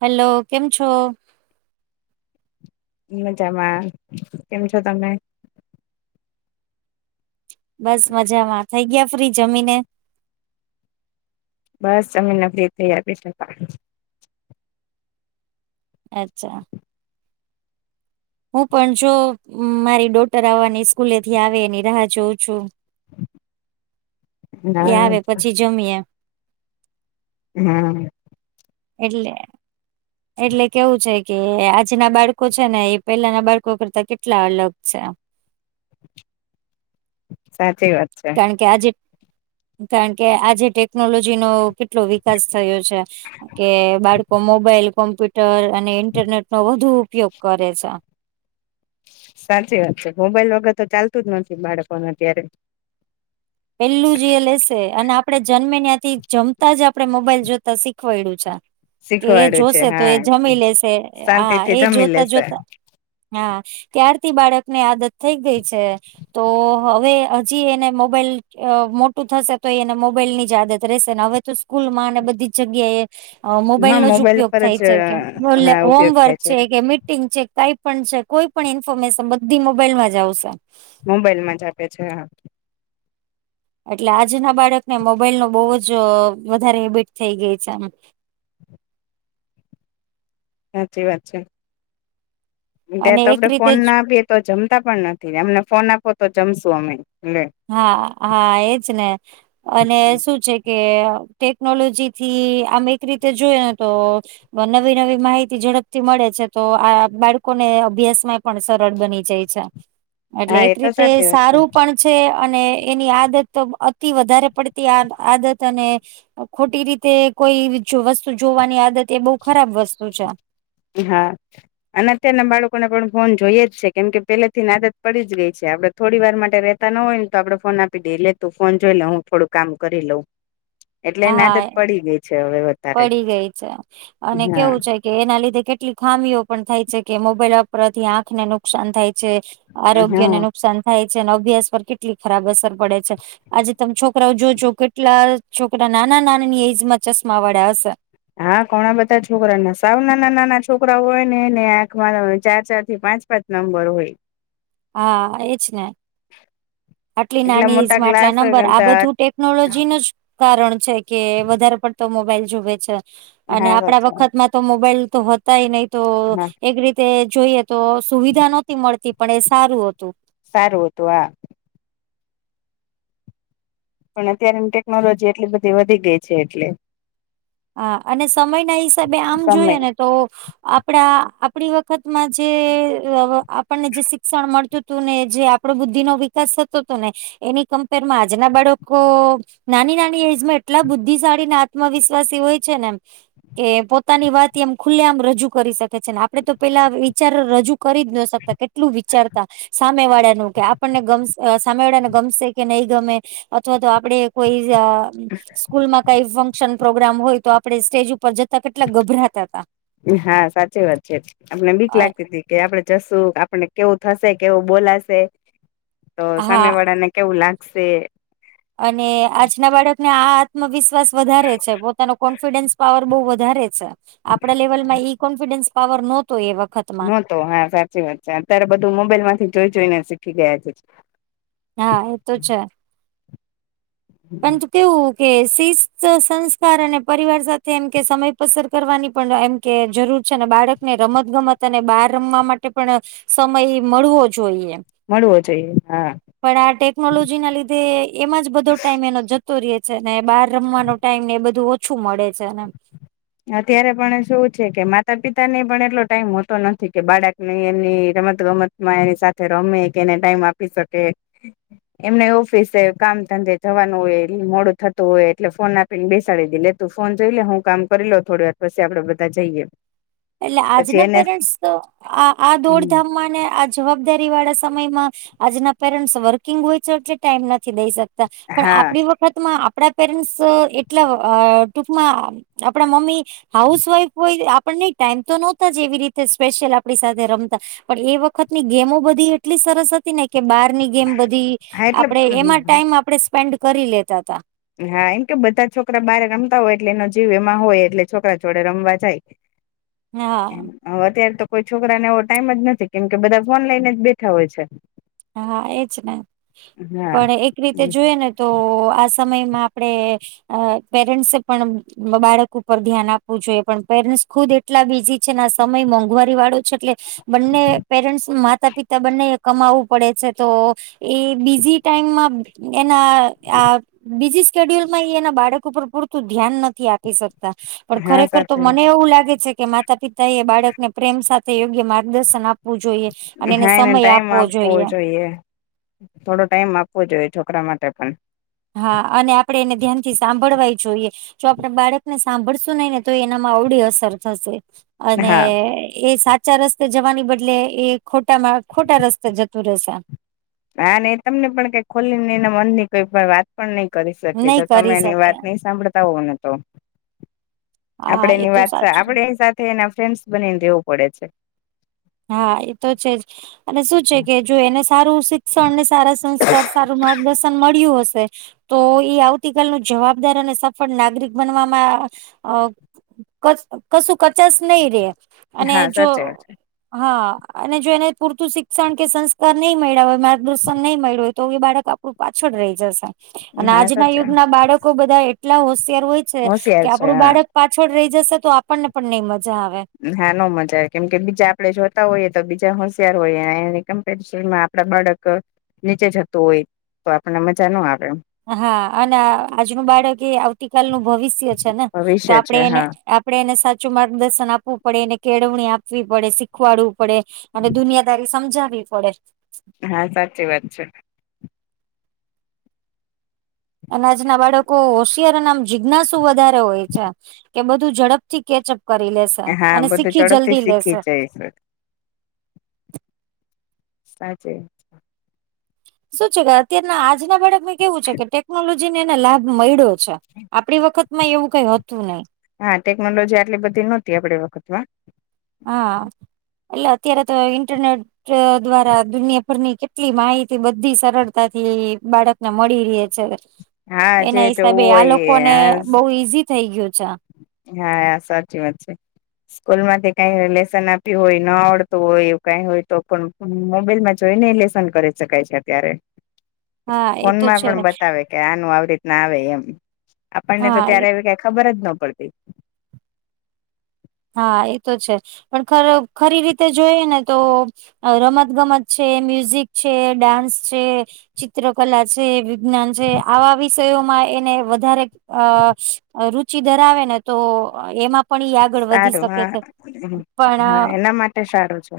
Hello કેમ છો. મજામાં કેમ છો તમે. બસ મજામાં થઈ ગયા ફ્રી જમીને. બસ અમે નફરી થઇ આપી શક. અચ્છા. હું પણ જો મારી ડોટર આવવાની સ્કૂલે થી આવે એની રાહ જોઉં છું. એ ના આવે પછી જમી એમ. હા. એટલે એટલે કેવું છે. કે આજના બાળકો છે ને એ પેલાના બાળકો કરતા કેટલા અલગ છે. સાચી વાત છે. કારણ કે આજે કારણ કે આજે ટેકનોલોજી નો કેટલો વિકાસ થયો છે. કે બાળકો મોબાઈલ કોમ્પ્યુટર અને ઇન્ટરનેટ નો વધુ ઉપયોગ કરે છે. સાચી વાત છે મોબાઈલ વગર તો ચાલતું જ નથી બાળકોને અત્યારે. પેલું જ એ લેશે અને આપડે જન્મે ન્યાથી. જમતા જ આપડે મોબાઈલ જોતા શીખવાડ્યું છે. કે એ શીખવાડું છે જોશે તો એ હા જમી લેશે શાંતિ હા થી એ જમી જોતા લેશે જોતા. હા ત્યારથી બાળક ને આદત થઈ ગઈ છે. તો હવે હજી એને મોબાઈલ. અ મોટું થશે તો એને મોબાઈલ ની જ આદત રહેેશે ને હવે તો સ્કૂલ માં અને બધી જ જગ્યા એ. મોબાઈલ હા નો જ ઉપયોગ પર થાય જ છે કે હા ઉપયોગ હોમવર્ક થાય છે કે મ. છે કઈ પણ છે કોઈ પણ ઇન્ફોમેશન બધી મોબાઈલમાં જ આવશે. મોબાઈલમાં જ આપે છે હા. એટલે આજના બાળકને મોબાઈલ નો બહુ જ વધારે હેબિટ થઈ ગઈ છે આમ. સાચી વાત છે. અને ત્યાં તો આપડે એક રીતે ફોન જ ના આપીએ તો જમતા પણ નથી અમને ફોન આપો તો જમશું અમે લે. હા હા એજ ને. અને શું છે કે ટેકનોલોજી થી આમ એક રીતે જોય તો. નવી નવી માહિતી ઝડપથી મળે છે તો આ બાળકોને અભ્યાસ માં પણ સરળ બની જાય છે. એટલે હા એક એ તો રીતે સાચી વાત સારું છે પણ. છે અને એની આદત તો અતિ વધારે પડતી આદત અને ખોટી રીતે કોઈ વસ્તુ જોવાની આદત એ બહુ ખરાબ વસ્તુ છે. હા. અને અત્યારના બાળકોને પણ ફોન જોઈએ જ છે કેમ કે પેલે થીને આદત પડી જ ગઈ છે આપડ. થોડી વાર માટે રહેતા ના હોય ને તો આપડે ફોન આપી દે લેતું ફોન જોઈ લઉ હું થોડું કામ કરી લઉં. હ. એટલે નાટક પડી ગઈ છે હવે બધા પડી ગઈ છે અને કેવું છે કે એના લીધે કેટલી ખામીઓ પણ થાય છે કે મોબાઈલ વાપરવાથી આંખને નુકસાન થાય છે આરોગ્યને હા નુકસાન થાય છે અને અભ્યાસ પર કેટલી ખરાબ અસર પડે છે. આજે તમે છોકરાઓ જોજો કેટલા છોકરા નાના નાનાની એજમાં ચશ્મા વાળા હશે. હા ઘણા બધા છોકરા ના સાવ નાના નાના છોકરા હોય ને ને આંખમાં ચાર ચાર થી પાંચ પાંચ નંબર હોય. હા એજ ને. આટલી એટલા નાની એજ મોટા માં આટલા ગ્લાસ હોય નંબર આ ને બધું ટેકનોલોજી નું જ કારણ છે કે વધારે પડતો મોબાઈલ જુવે છે. અને હા આપડા સાચા વખતમાં તો મોબાઈલ તો હતાય નહી તો હા એક રીતે જોઈએ તો સુવિધા નહોતી મળતી પણ એ સારું હતું. સારું હતું હા પણ અત્યારેની ટેકનોલોજી એટલી બધી વધી ગઈ છે એટલે હા અને સમય ના હિસાબે આમ સમય જોઈએ ને તો આપણા આપણી વખતમાં જે આપણને જે શિક્ષણ મળતું ને જે આપડો બુદ્ધિ નો વિકાસ થતો હતો ને એની કમ્પેરમાં આજના બાળકો નાની નાની એજમાં એટલા બુદ્ધિશાળીને આત્મવિશ વાસી હોય છે ને એમ કે પોતાની વાત એમ ખુલ્લે આમ રજૂ કરી શકે છે ને આપડે તો પેલા વિચાર રજૂ કરી જ ન શકતા કે એટલું વિચારતા સામે વાળાનું કે આપણને સામે વાળાને ગમશે કે નહીં ગમે અથવા તો આપડે કોઈ સ્કૂલમાં કઈ ફંક્શન પ્રોગ્રામ હોય તો આપણે સ્ટેજ ઉપર જ હા સાચી વાત છે આપને બીક હતા લાગતી હતી. કે આપડે જશું આપને કેવું થશે કેવું બોલાશે તો સામે હા વાળા ને કેવું લાગશે અને આજના બાળકને આ આત્મવિશ્વાસ વધારે છે પોતાનો કો ન્ફિડન્સ પાવર બહુ વધારે છે આપડા લેવલ માં ઈ કોન્ફિડન્સ પાવર નહોતો એ વખત નતો હા સાચી વાત છે અત્યારે બધું મોબાઈલ માંથી જોઈ જોઈને શીખી ગયા છે. હા એ તો છે. પરંતુ કેવું કે શિસ્ત સંસ્કાર અને પરિવાર સાથે એમ કે સમય પસાર કરવાની પણ એમ કે જરૂર છે અને બાળકને રમત ગમત અને બાર રમવા માટે પણ સમય મળવો જોઈએ. મળવો જોઈએ હા પણ આ ટેકનોલોજી ના લીધે એમાં જ બધો ટાઈમ એનો જતો રયો છે ને બહાર રમવાનો ટાઈમ ને એ બધું ઓછું મળે છે એને અત્યારે પણ શું છે કે માતા પિતા ને પણ એટલો ટાઈમ હોતો નથી કે બાળક ની એમની રમત ગમત માં એની સાથે રમે કે એને ટાઈમ આપી શકે એમને ઓફિસે કામ ધંધે જવાનું હોય મોડું થતું હોય એટલે ફોન આપી ને બેસાડી દી લે તું ફોન જોઈ લે હું કામ કરી લઉ થોડી વાર પછી આપડે બધા જઈએ. એટલે પછી આજના એને પેરેન્ટ્સ તો આ આ આ દોડ ધામ માંને જવાબદારી વાળા સમયમાં આજના પેરેન્ટસ વર્કિંગ હોય છે એટલે ટાઈમ નથી દઈ શક તા પણ હા આપણી વખ વખતમાં આપડા પેરેન્ટ્સ એટલા ટૂકમાં આપડા મમ્મી હાઉસ વાઈફ હોય આપણ ને ટાઈમ તો નહોતો જ એવી રીતે સ્પેશિયલ આપણી સાથે રમતા પણ એ વખતની ગેમો બધી એટલી સરસ હતી ને કે બારની ગેમ બધી હા એટલે આપડે એમાં ટાઈમ આપણેે સ્પેન્ડ કરી લેતાતા હા એમ કે બધા છોકરા બાર રમતા હોય એટલે એનો જીવ એમાં હોય એટલે છોકરા જોડે રમવા જાય. હા હ અત્યારે તો કોઈ છોકરાને એવો ટાઈમ જ નથી કેમકે બધા ફોન લઈને જ બેઠા હોય છે. હા એજ ને હા પણ એક રીતે જોઈ ને તો આ સમયમાં આપણેે અ પેરેન્ટ્સે પણ બાળક ઉપર ધ્યાન આપવું જોઈએ પણ પેરેન્ટ્સ ખુદ એટલા બીજી છે સમય મોંઘવારી વાળો છે એટલે બંને પેરેન્ટ્સ માતા પિતા બંને કમાવું પડે છે તો એ બીજી ટાઈમમાં એના બીજી સ્ેડ્યુલમાં એના બાળકો પર પૂરતું ધ્યાન નથી આપ શકતા પણ હા ખરેખર તો સાચી વાત મને છે. એવું લાગે છે કે માતા પિતા એ બાળકને પ્રેમ સાથે યોગ્ય માર્ગદર્શન આપવું જોઈએ અને એને હા સમય ટાઈમ આપવો જોઈએ. આપવો જોઈએ થોડો ટાઈમ આપવો જોઈએ છોકરા માટે પણ હા અને આપડે એને ધ્યાન થી સાંભળવા જોઈએ. જો આપડે બાળકને સાંભળશું નહી ને તો એનામાં આવડી અસર થશે. અને હા એ સાત સાચા રસ્તે જવાની બદલે એ ખોટા ખોટા રસ્તે જતું રહેશે. હા ને એ તમને પણ કઈ ખોલી ને એના મન ની કોઈ પણ વાત પણ નહી કરી શકે નહી જો તમે કરી એની શકે વાત નહી સાંભળતા હોવ ને તો હા આપડે એ એની તો વાત છે સાચું. આપડે એની સાથે એના ફન્ડ બનીને દેવું પડે છે. હા એ તો છે જ અને શું છે કે જો એને સારું શિક્ષણ સારા સંસ્કાર સારું માર્ગદર્શન મળ્યું હશે. તો એ આવતીકાલ ન જવાબદાર અને સફળ નાગરિક બનવામાં કશું કચાાસ નહીિ રે અને હા જો સાચી વાત હા અને જો એને પૂરતું શિક્ષણ કે સંસ્કાર નહી મળ્યા હોય માર્ગદર્શન નહી મળ્યું હોય. તો એ બાળક આપણું પાછળ રહી જશે છે અને હા આજના સાચી વાત યુગના બાળકો બધા એટલા હોશિયાર હોય. હોશિયાર કે છે આપડું બાળક હા પાછળ રહી જશે તો આપણને પણ નઈ મજા આવે. હા નો મજા આવે કેમ કે બીજા આપડે જોતા હોઈએ તો બીજા હોશિયાર હોયએ એનીમ્પેરનમાં આપડા બાળક નીચે જતું હોય તો આપણે મજા ન આવે એમ હા અને આજનું બાળક એ આવતીકાલનું ભવિષ્ય છે ને તો ભવિષ્ય છે આપડે એને હા આપ એને સાચું માર્ગદર્શન આપવું પડે એને કેળવણી આપવી પડે. શીખવાડવું પડે અને દુનિયાદારી સમજાવવી પડે. હા સાચી વાત છે. અનાજના બાળકો હોશિયાર નામ જિજ્ઞાસુ વધારે હોય છે. કે બધું ઝડપથી કેચઅપ કરી લેશે હા અને બધું શીખી ઝડપથી જલ્દી શીખી લેશે. જઈશું સા છે. શું છે કે અત્યારના આજના બાળકમાં કેવું છે કે ટેકનોલોજી ને એને લાભ મળ્યો આપણી વખત માં એવું કઈ હતું નહીિ હા ટેકનોલોજી આટલી બધી નહોતી આપણી વખત માં હા એટલે અત્યારે તો ઇન્ટરનેટ દ્વારા દુનિયાભરની કે એટલી માહિતી બધી સરળતાથી બાળક ને મળી ર છે. હા એના જે હિસાબે જોવું આ હોય લોકો એ ને હા બહુ ઈઝી થઈ ગયું છે. હા સાચી વા છે. સ્કૂલ માંથી કઈ લેસન આપ્યું હોય ન આવડતું હોય એ કઈ હોય તો પણ મોબાઈલમાં જોઈને એ લેસન કરી શકાય છે અત્યારે હા એ તો ફોનમાં છે પણ બતાવે કે આનું આવી રીતના આવે એમ આપણને તો હા ત્યારે એવી કઈ ખબર જ ન પડતી. હા એ તો છે પણ ખ ખરી રીતે જોઈ ને તો રમત ગમત છે મ્યુઝિક છે ડાન્સ છે ચિત્ર કલા છે વિજ્ઞાન છે આવા વિષયોમાં એને વધારે અ રુચિ ધરાવે ને તો એમાં પણ આગળ વધી સારું શકે હા છે. હા પણ એના માટે સારું છે.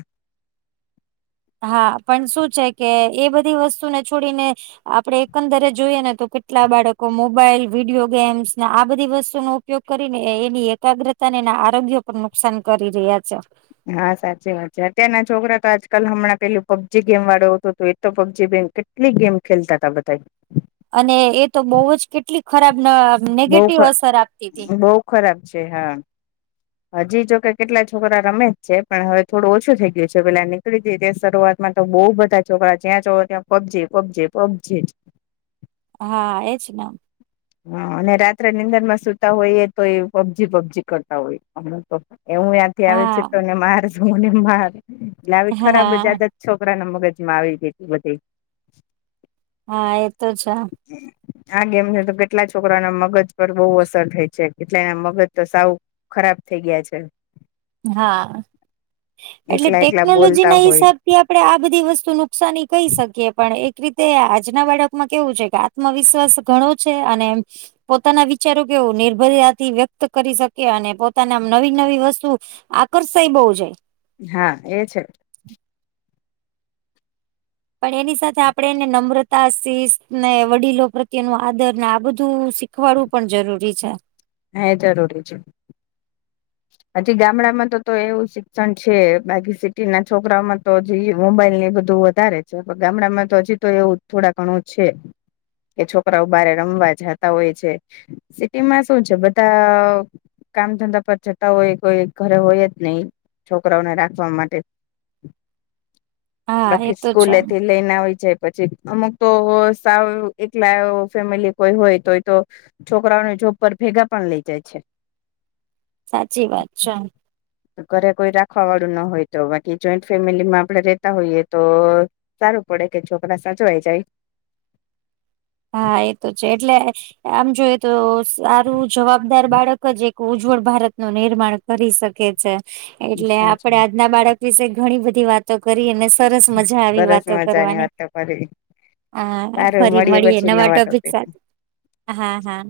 હા પણ શું છે કે એ બધી વસ્તુને છોડીને આપડે એકંદરે જોઈએ ને તો કેટલા બાળકો મોબાઈલ વિડીિયો ગેમ્સ ને આ બધી વસ્તુ ન ઉપયોગ કરીને એની એકાગ્રતા ને એના આરોગ્ય પર નુકસાન કરી રહ્યા છે હા સાચી વાત છે અત્યારના છોકરા તો આજકાલ હમણાં પેલું પબજી ગેમ વાળો હતું હતું એ તો પબજી ગેમ કેટલી ગેમ ખેલતા હતા બધા અને એ તો બહુ જ કેટલી ખરાબ બઉ નેગેટિવ અસર આપતી હતી બહુ ખરાબ છે હા હજી જો કે કેટલા છોકરા રમે જ છે પણ હવે થોડું ઓછું થઈ ગયું છે પેલા ની ક શરૂઆતમાં તો બઉુ બધા છોકરા જ્યાં જો ત્યાં પબજી પબજી પબજી જ હા એજ હા અને રાત્રે નીંદણ માં સુતા હોય એ તો એ પબજી પબજી કરતા હોય હમણા એ હું ત્યાં થી આવે છે હા તોને માર હુંને માર એટલે આવી હા ખરાબજાદ છોકરા ના મગજમાં આવી ગું બધી હા એતો છે આે એમને તો ગ એટલા છોકરાના મગજ પર બહુ અસર થઈ છે એટલે એના મગજ તો સાવ ખરાબ થઇ ગયા છે હા એટલે એકલા એકલા ટેકનોલોજી બોલતા ના હોય હિસાબ થી આપણેે આ બધી વસ્તુ નુકસાની કહી શકીએ પણ એક રીતે આજના બાળકમાં કેવું છે કે આત્મવિશ્વાસ ઘણો છે અને પોતાના વિચારો કેવું નિર્ભયતાથી વ્યક્ત કરી શકે અને પોતાને આમ નવી નવી વસ્તુ આકર્ષાય બહુ જાય હા એ છે પણ એની સાથે આપડે એને નમ્રતા શિ ને વડીલો પ્રત્યેનું આદર ને આ બધું શીખવાડવું પણ જરૂરી છે હે જરૂરી છે હજી ગામડામાં તો તો એવું શિક્ષણ છે બાકી સિટી ના છોકરાઓમાં તો હજી મોબાઈલ ને બધું વધારે છે ગામડામાં તો હજી તો એવું થોડા ઘણું છે એ છોકરાઓ બારે રમવા જતા હોય છે સિટી માં શું છે બધા કામ ધંધા પર હોય કોઈ ઘરે હોય જ નહી છોકરાઓને રાખવા માટે હા એ બાકી તો સ્કૂલ છે લઈને આવી જાય પછી અમુક તો સાવ એકલા ફેમિલી કોઈ હોય તોય તો છોકરાઓને જોબ પર ભેગા પણ લઇ જાય છે સાચી વાત છે ઘરે કોઈ રાખવા વાળું ના હોય તો બાકી જોઈન્ટ ફેમિલીમાં આપડે રેતા હોઈએ તો સારું પડે કે છોકરા સાચવાય જાય હા એ તો છે એટલે આમ જોયએ તો સારું જવાબદાર બાળક જ ઉજ્જવળ ભારત નું નિર્માણ કરી શકે છે એટલે આપડે સાચું આજના બાળક વિશે ઘણી બધી વાતો કરી અને સરસ મજા આવી સરસ વાતો મજાની કરવાની વાતો કરી હ ફરી મળીએ નવા ટોપિક સાથે હા હા